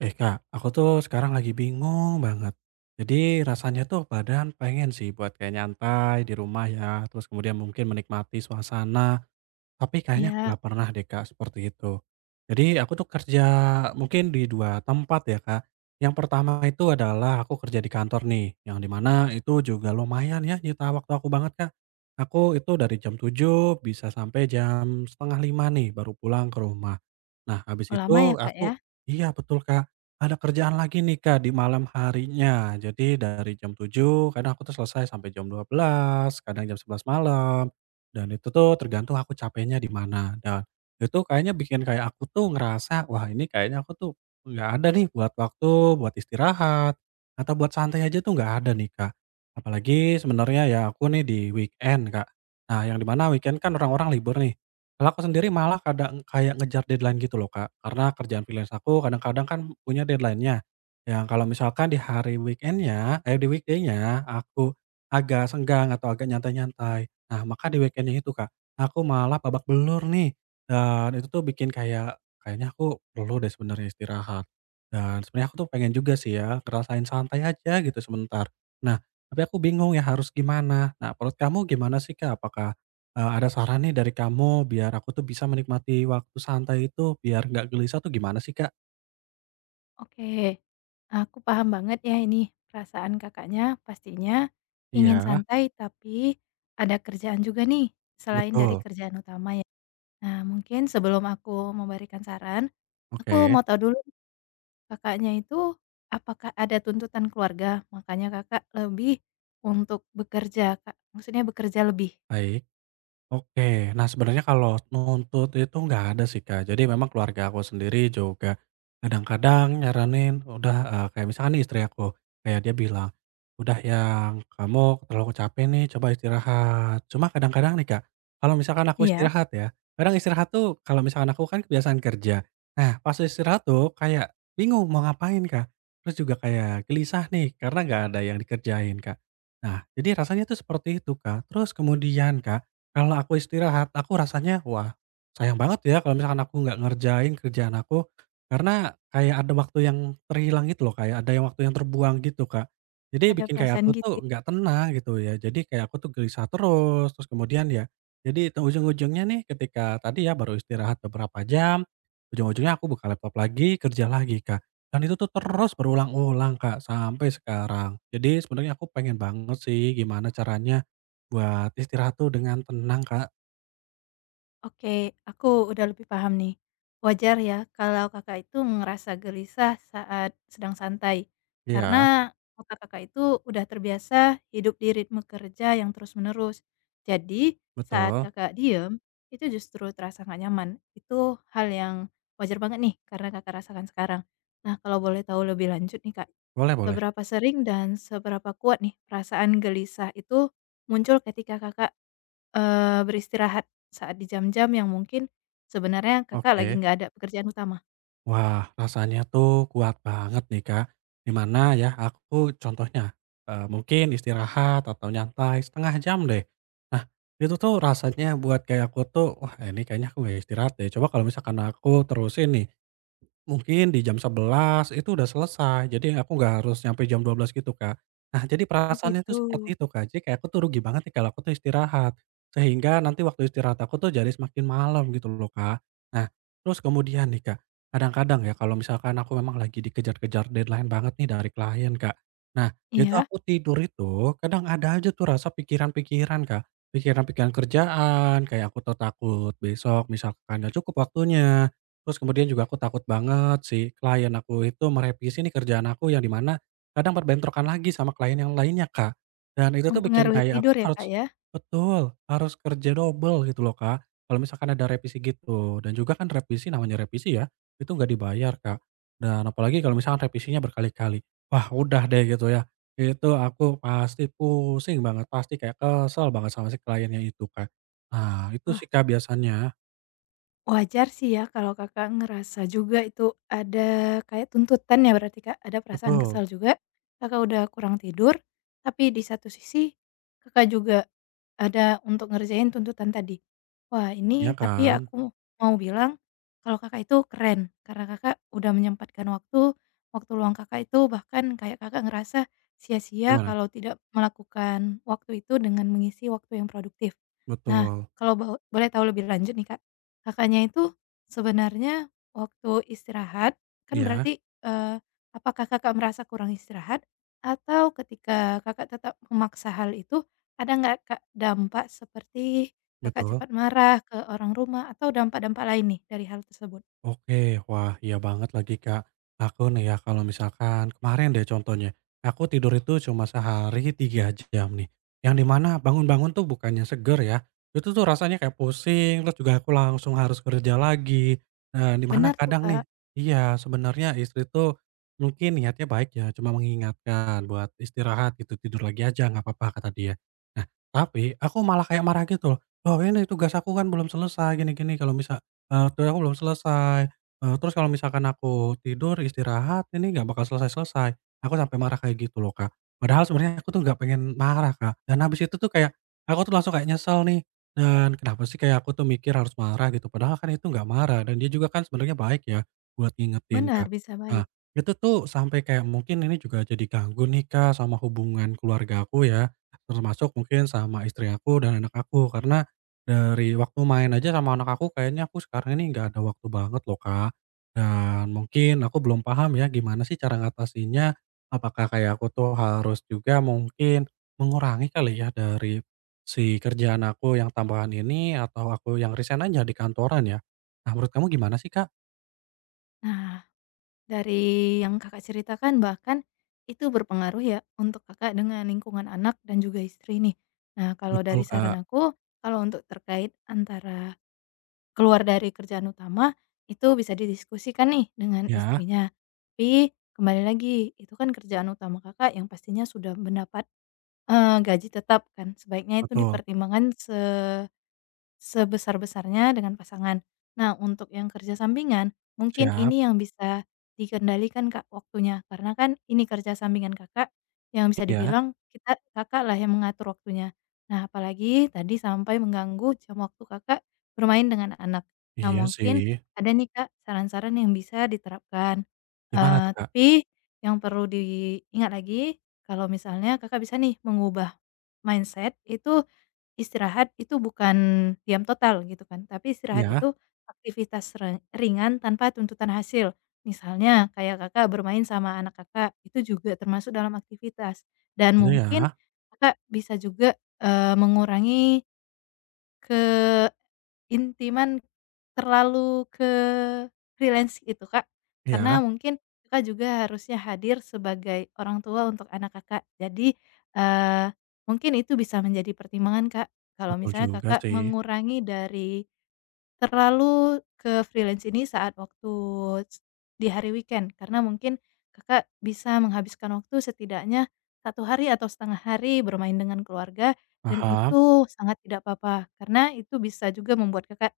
Eh Kak, aku tuh sekarang lagi bingung banget. Jadi rasanya tuh badan pengen sih buat kayak nyantai di rumah ya, terus kemudian mungkin menikmati suasana. Tapi kayaknya aku Iya, nggak pernah deh, Kak, seperti itu. Jadi aku tuh kerja mungkin di 2 tempat ya, Kak. Yang pertama itu adalah aku kerja di kantor nih, yang di mana itu juga lumayan ya nyita waktu aku banget, Kak. Aku itu dari jam 7 bisa sampai jam setengah lima nih baru pulang ke rumah. Nah, habis oh lama ya itu Kak aku. ya? Iya, betul, Kak. Ada kerjaan lagi nih, Kak, di malam harinya. Jadi dari jam 7 kadang aku tuh selesai sampai jam 12, kadang jam 11 malam. Dan itu tuh tergantung aku capeknya di mana, dan itu kayaknya bikin kayak aku tuh ngerasa, "Wah, ini kayaknya aku tuh nggak ada nih buat waktu buat istirahat, atau buat santai aja tuh nggak ada nih, Kak." Apalagi sebenarnya ya aku nih di weekend, Kak. Nah, yang di mana weekend kan orang-orang libur nih. Kalau aku sendiri malah kadang kayak ngejar deadline gitu loh, Kak. Karena kerjaan freelance aku kadang-kadang kan punya deadline-nya. Yang kalau misalkan di hari di weekday-nya aku agak senggang atau agak nyantai-nyantai. Nah, maka di weekend-nya itu, Kak, aku malah babak belur nih, dan itu tuh bikin kayak, kayaknya aku perlu deh sebenarnya istirahat. Dan sebenarnya aku tuh pengen juga sih ya, ngerasain santai aja gitu sebentar. Nah, tapi aku bingung ya harus gimana. Nah, menurut kamu gimana sih, Kak? Apakah, ada saran nih dari kamu biar aku tuh bisa menikmati waktu santai itu biar nggak gelisah tuh gimana sih, Kak? Oke, aku paham banget ya ini perasaan Kakaknya pastinya ingin Iya, santai tapi ada kerjaan juga nih selain dari betul. kerjaan utama ya. Nah mungkin sebelum aku memberikan saran, aku Oke, mau tahu dulu Kakaknya itu apakah ada tuntutan keluarga makanya Kakak lebih untuk bekerja Kak? Maksudnya bekerja lebih? baik. Oke. Nah, sebenarnya kalau nuntut itu nggak ada sih, Kak. Jadi memang keluarga aku sendiri juga kadang-kadang nyaranin, udah, kayak misalkan nih istri aku, kayak dia bilang, "Udah yang kamu terlalu capek nih, coba istirahat." Cuma kadang-kadang nih, Kak, kalau misalkan aku Iya? istirahat ya, kadang istirahat tuh kalau misalkan aku kan kebiasaan kerja. Nah, pas istirahat tuh kayak bingung mau ngapain, Kak. Terus juga kayak gelisah nih karena nggak ada yang dikerjain, Kak. Nah, jadi rasanya tuh seperti itu, Kak. Terus kemudian, Kak, kalau aku istirahat, aku rasanya, wah, sayang banget ya kalau misalkan aku nggak ngerjain kerjaan aku, karena kayak ada waktu yang terhilang gitu loh, kayak ada yang waktu yang terbuang gitu, Kak. Jadi Ada bikin kayak perasaan aku gitu tuh ya? nggak tenang gitu ya, jadi kayak aku tuh gelisah terus, terus kemudian ya jadi ujung-ujungnya nih ketika tadi ya baru istirahat beberapa jam, ujung-ujungnya aku buka laptop lagi, kerja lagi, Kak. Dan itu tuh terus berulang-ulang, Kak, sampai sekarang. Jadi sebenarnya aku pengen banget sih gimana caranya buat istirahat tuh dengan tenang, Kak. Oke, aku udah lebih paham nih. Wajar ya kalau Kakak itu ngerasa gelisah saat sedang santai, Iya. karena otak Kakak itu udah terbiasa hidup di ritme kerja yang terus-menerus. Jadi, saat Betul. Kakak diem, itu justru terasa nggak nyaman. Itu hal yang wajar banget nih, karena Kakak rasakan sekarang. Nah, kalau boleh tahu lebih lanjut nih Kak, Boleh boleh. seberapa sering dan seberapa kuat nih perasaan gelisah itu muncul ketika Kakak beristirahat saat di jam-jam yang mungkin sebenarnya Kakak lagi Oke. nggak ada pekerjaan utama? Wah, rasanya tuh kuat banget nih, Kak. Di mana ya aku contohnya, mungkin istirahat atau nyantai setengah jam deh. Nah, itu tuh rasanya buat kayak aku tuh, "Wah, ini kayaknya aku nggak istirahat deh. Coba kalau misalkan aku terusin nih, mungkin di jam 11 itu udah selesai, jadi aku nggak harus nyampe jam 12 gitu, Kak." Nah, jadi Oh perasaannya tuh gitu. seperti itu, Kak. Jadi kayak aku tuh rugi banget nih kalau aku tuh istirahat, sehingga nanti waktu istirahat aku tuh jadi semakin malam gitu loh, Kak. Nah, terus kemudian nih, Kak, kadang-kadang ya kalau misalkan aku memang lagi dikejar-kejar deadline banget nih dari klien, Kak. Nah, itu Iya, aku tidur itu kadang ada aja tuh rasa pikiran-pikiran, Kak. Pikiran-pikiran kerjaan, kayak aku tuh takut besok misalkan nggak cukup waktunya. Terus kemudian juga aku takut banget si klien aku itu merevisi nih kerjaan aku yang di mana kadang berbentrokan lagi sama klien yang lainnya, Kak. Dan itu tuh bikin mempengaruhi kayak aku tidur tuh ya, harus Kak, ya? betul, harus kerja double gitu loh, Kak, kalau misalkan ada revisi gitu. Dan juga kan revisi namanya revisi ya, itu nggak dibayar, Kak. Dan apalagi kalau misalkan revisinya berkali-kali. Wah, udah deh gitu ya. Itu aku pasti pusing banget, pasti kayak kesel banget sama si kliennya itu, Kak. Nah, itu sih, Kak, biasanya. Wajar sih ya kalau Kakak ngerasa juga itu ada kayak tuntutan ya berarti Kak, ada perasaan Betul, kesal juga, Kakak udah kurang tidur, tapi di satu sisi Kakak juga ada untuk ngerjain tuntutan tadi. Wah iya ini tapi kan? aku mau bilang kalau Kakak itu keren, karena Kakak udah menyempatkan waktu, waktu luang Kakak itu bahkan kayak Kakak ngerasa sia-sia Gimana? kalau tidak melakukan waktu itu dengan mengisi waktu yang produktif. Nah Betul, kalau boleh tahu lebih lanjut nih Kak, Kakaknya itu sebenarnya waktu istirahat kan iya, berarti, apakah Kakak merasa kurang istirahat atau ketika Kakak tetap memaksa hal itu, ada nggak Kak dampak seperti Kakak betul. cepat marah ke orang rumah atau dampak-dampak lain nih dari hal tersebut? Oke, wah iya banget lagi Kak. Aku nih ya kalau misalkan kemarin deh contohnya, aku tidur itu cuma sehari 3 jam nih. Yang di mana bangun-bangun tuh bukannya seger ya, itu tuh rasanya kayak pusing, terus juga aku langsung harus kerja lagi. Nah, di Benar mana tuh kadang nih Kak, iya, sebenarnya istri tuh mungkin niatnya baik ya, cuma mengingatkan buat istirahat gitu, "Tidur lagi aja nggak apa-apa," kata dia. Nah, tapi aku malah kayak marah gitu loh, "Loh ini tugas aku kan belum selesai, gini-gini, kalau misal. Tuh aku belum selesai, terus kalau misalkan aku tidur, istirahat, ini nggak bakal selesai-selesai." Aku sampai marah kayak gitu loh, Kak. Padahal sebenarnya aku tuh nggak pengen marah, Kak, dan habis itu tuh kayak aku tuh langsung kayak nyesel nih, dan kenapa sih kayak aku tuh mikir harus marah gitu, padahal kan itu nggak marah dan dia juga kan sebenarnya baik ya buat ngingetin, benar Kak. bisa Nah, baik. itu tuh sampai kayak mungkin ini juga jadi ganggu nih, Kak, sama hubungan keluarga aku ya, termasuk mungkin sama istri aku dan anak aku, karena dari waktu main aja sama anak aku kayaknya aku sekarang ini nggak ada waktu banget loh, Kak. Dan mungkin aku belum paham ya gimana sih cara ngatasinnya. Apakah kayak aku tuh harus juga mungkin mengurangi kali ya dari si kerjaan aku yang tambahan ini atau aku yang resign aja di kantoran ya? Nah, menurut kamu gimana sih, Kak? Nah, dari yang Kakak ceritakan bahkan itu berpengaruh ya untuk Kakak dengan lingkungan anak dan juga istri nih. Nah, kalau dari Betul, saran Kak. aku, kalau untuk terkait antara keluar dari kerjaan utama, itu bisa didiskusikan nih dengan Ya, istrinya. Tapi kembali lagi, itu kan kerjaan utama Kakak yang pastinya sudah mendapat, gaji tetap kan, sebaiknya itu betul. dipertimbangkan sebesar-besarnya dengan pasangan. Nah, untuk yang kerja sampingan, mungkin Siap, ini yang bisa dikendalikan, Kak, waktunya. Karena kan ini kerja sampingan Kakak yang bisa iya. dibilang kita Kakaklah yang mengatur waktunya. Nah, apalagi tadi sampai mengganggu jam waktu Kakak bermain dengan anak. Nah, Iya mungkin sih. ada nih, Kak, saran-saran yang bisa diterapkan. Gimana Eee, tuh, Kak? tapi yang perlu diingat lagi, kalau misalnya Kakak bisa nih mengubah mindset itu. Istirahat itu bukan diam total gitu kan, tapi istirahat Ya itu aktivitas ringan tanpa tuntutan hasil. Misalnya kayak Kakak bermain sama anak Kakak, itu juga termasuk dalam aktivitas. Dan itu mungkin ya. Kakak bisa juga, mengurangi intiman terlalu ke freelance itu, Kak, Ya karena mungkin Kakak juga harusnya hadir sebagai orang tua untuk anak Kakak. Jadi, eee, mungkin itu bisa menjadi pertimbangan, Kak, kalau betul misalnya juga Kakak sih. mengurangi dari terlalu ke freelance ini saat waktu s di hari weekend, karena mungkin Kakak bisa menghabiskan waktu setidaknya satu hari atau setengah hari bermain dengan keluarga, dan Paham, itu sangat tidak apa-apa, karena itu bisa juga membuat Kakak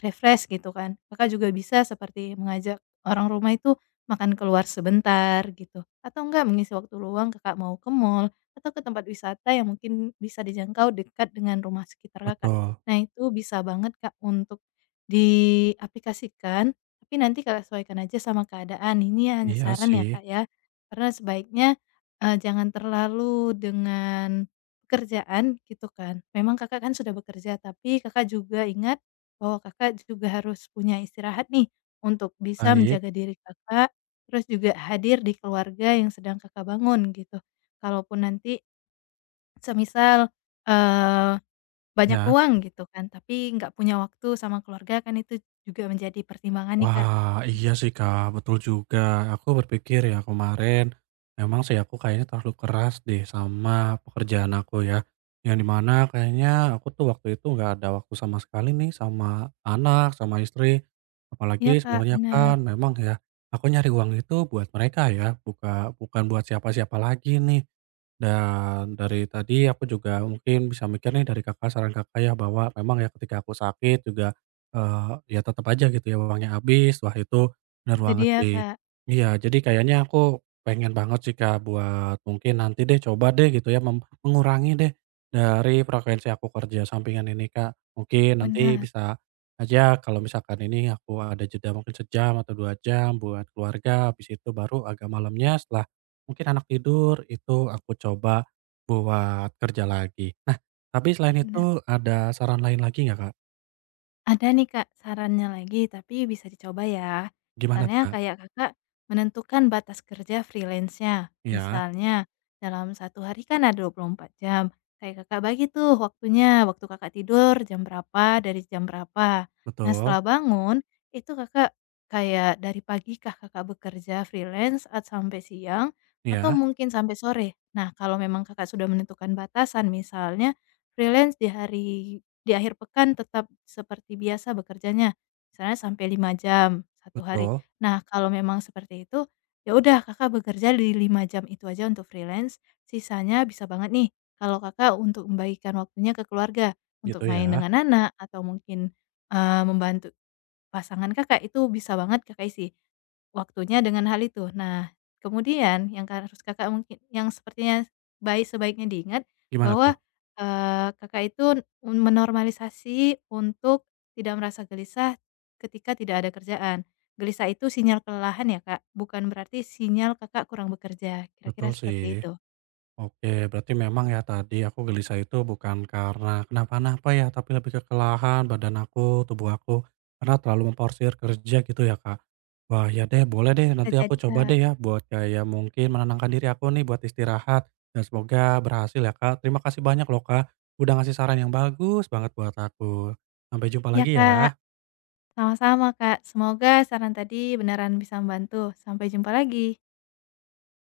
refresh gitu kan. Kakak juga bisa seperti mengajak orang rumah itu makan keluar sebentar gitu, atau enggak mengisi waktu luang Kakak mau ke mall, atau ke tempat wisata yang mungkin bisa dijangkau dekat dengan rumah sekitar Kakak. betul. Nah itu bisa banget Kak untuk diaplikasikan, tapi nanti Kakak sesuaikan aja sama keadaan. Ini ya hanya Iya saran ya, sih, Kak, ya. Karena sebaiknya, jangan terlalu dengan pekerjaan gitu kan. Memang Kakak kan sudah bekerja, tapi Kakak juga ingat bahwa Kakak juga harus punya istirahat nih untuk bisa baik, menjaga diri Kakak, terus juga hadir di keluarga yang sedang Kakak bangun gitu. Kalaupun nanti semisal, eee banyak ya. uang gitu kan, tapi nggak punya waktu sama keluarga kan itu juga menjadi pertimbangan nih, Kak. Wah, iya sih, Kak, betul juga. Aku berpikir ya kemarin, memang sih aku kayaknya terlalu keras deh sama pekerjaan aku ya. Yang dimana kayaknya aku tuh waktu itu nggak ada waktu sama sekali nih sama anak, sama istri. Iya, Apalagi Kak, sebenarnya benar. kan memang ya, aku nyari uang itu buat mereka ya, bukan buat siapa-siapa lagi nih. Dan dari tadi aku juga mungkin bisa mikir nih dari Kakak, saran Kakak ya bahwa memang ya ketika aku sakit juga ya tetep aja gitu ya uangnya habis, wah itu bener Itu banget dia, sih. Kak. Iya, jadi kayaknya aku pengen banget sih, Kak, buat mungkin nanti deh coba deh gitu ya mengurangi deh dari frekuensi aku kerja sampingan ini, Kak. Mungkin nanti Benar, bisa aja kalau misalkan ini aku ada jeda mungkin sejam atau 2 jam buat keluarga, habis itu baru agak malamnya setelah mungkin anak tidur, itu aku coba buat kerja lagi. Nah, tapi selain benar. itu ada saran lain lagi nggak, Kak? Ada nih Kak, sarannya lagi, tapi bisa dicoba ya. Gimana tuh, Misalnya Kak? kayak Kakak menentukan batas kerja freelance-nya. Iya, Misalnya dalam satu hari kan ada 24 jam. Kayak Kakak bagi tuh waktunya, waktu Kakak tidur jam berapa, dari jam berapa. Nah betul. setelah bangun, itu Kakak kayak dari pagikah Kakak bekerja freelance sampai siang atau Iya, mungkin sampai sore. Nah kalau memang Kakak sudah menentukan batasan misalnya freelance di hari di akhir pekan tetap seperti biasa bekerjanya, misalnya sampai 5 jam satu hari. betul, Nah, kalau memang seperti itu, ya udah Kakak bekerja di 5 jam itu aja untuk freelance, sisanya bisa banget nih kalau Kakak untuk membagikan waktunya ke keluarga, untuk gitu main ya. dengan anak atau mungkin, membantu pasangan Kakak itu bisa banget Kakak isi waktunya dengan hal itu. Nah, kemudian yang harus Kakak mungkin yang sepertinya baik sebaiknya diingat Gimana tuh? bahwa, Kakak itu menormalisasi untuk tidak merasa gelisah ketika tidak ada kerjaan. Gelisah itu sinyal kelelahan ya, Kak, bukan berarti sinyal Kakak kurang bekerja, Betul kira-kira sih. seperti itu. Oke, berarti memang ya tadi aku gelisah itu bukan karena kenapa-napa ya, tapi lebih ke kelelahan badan aku, tubuh aku, karena terlalu memforsir kerja gitu ya, Kak. Wah, ya deh, boleh deh, Bisa nanti aku jadi, coba Kak. deh ya buat kayak mungkin menenangkan diri aku nih buat istirahat, dan semoga berhasil ya, Kak. Terima kasih banyak loh, Kak, udah ngasih saran yang bagus banget buat aku. Sampai jumpa Ya lagi Kak, ya. sama-sama, Kak. Semoga saran tadi beneran bisa membantu. Sampai jumpa lagi.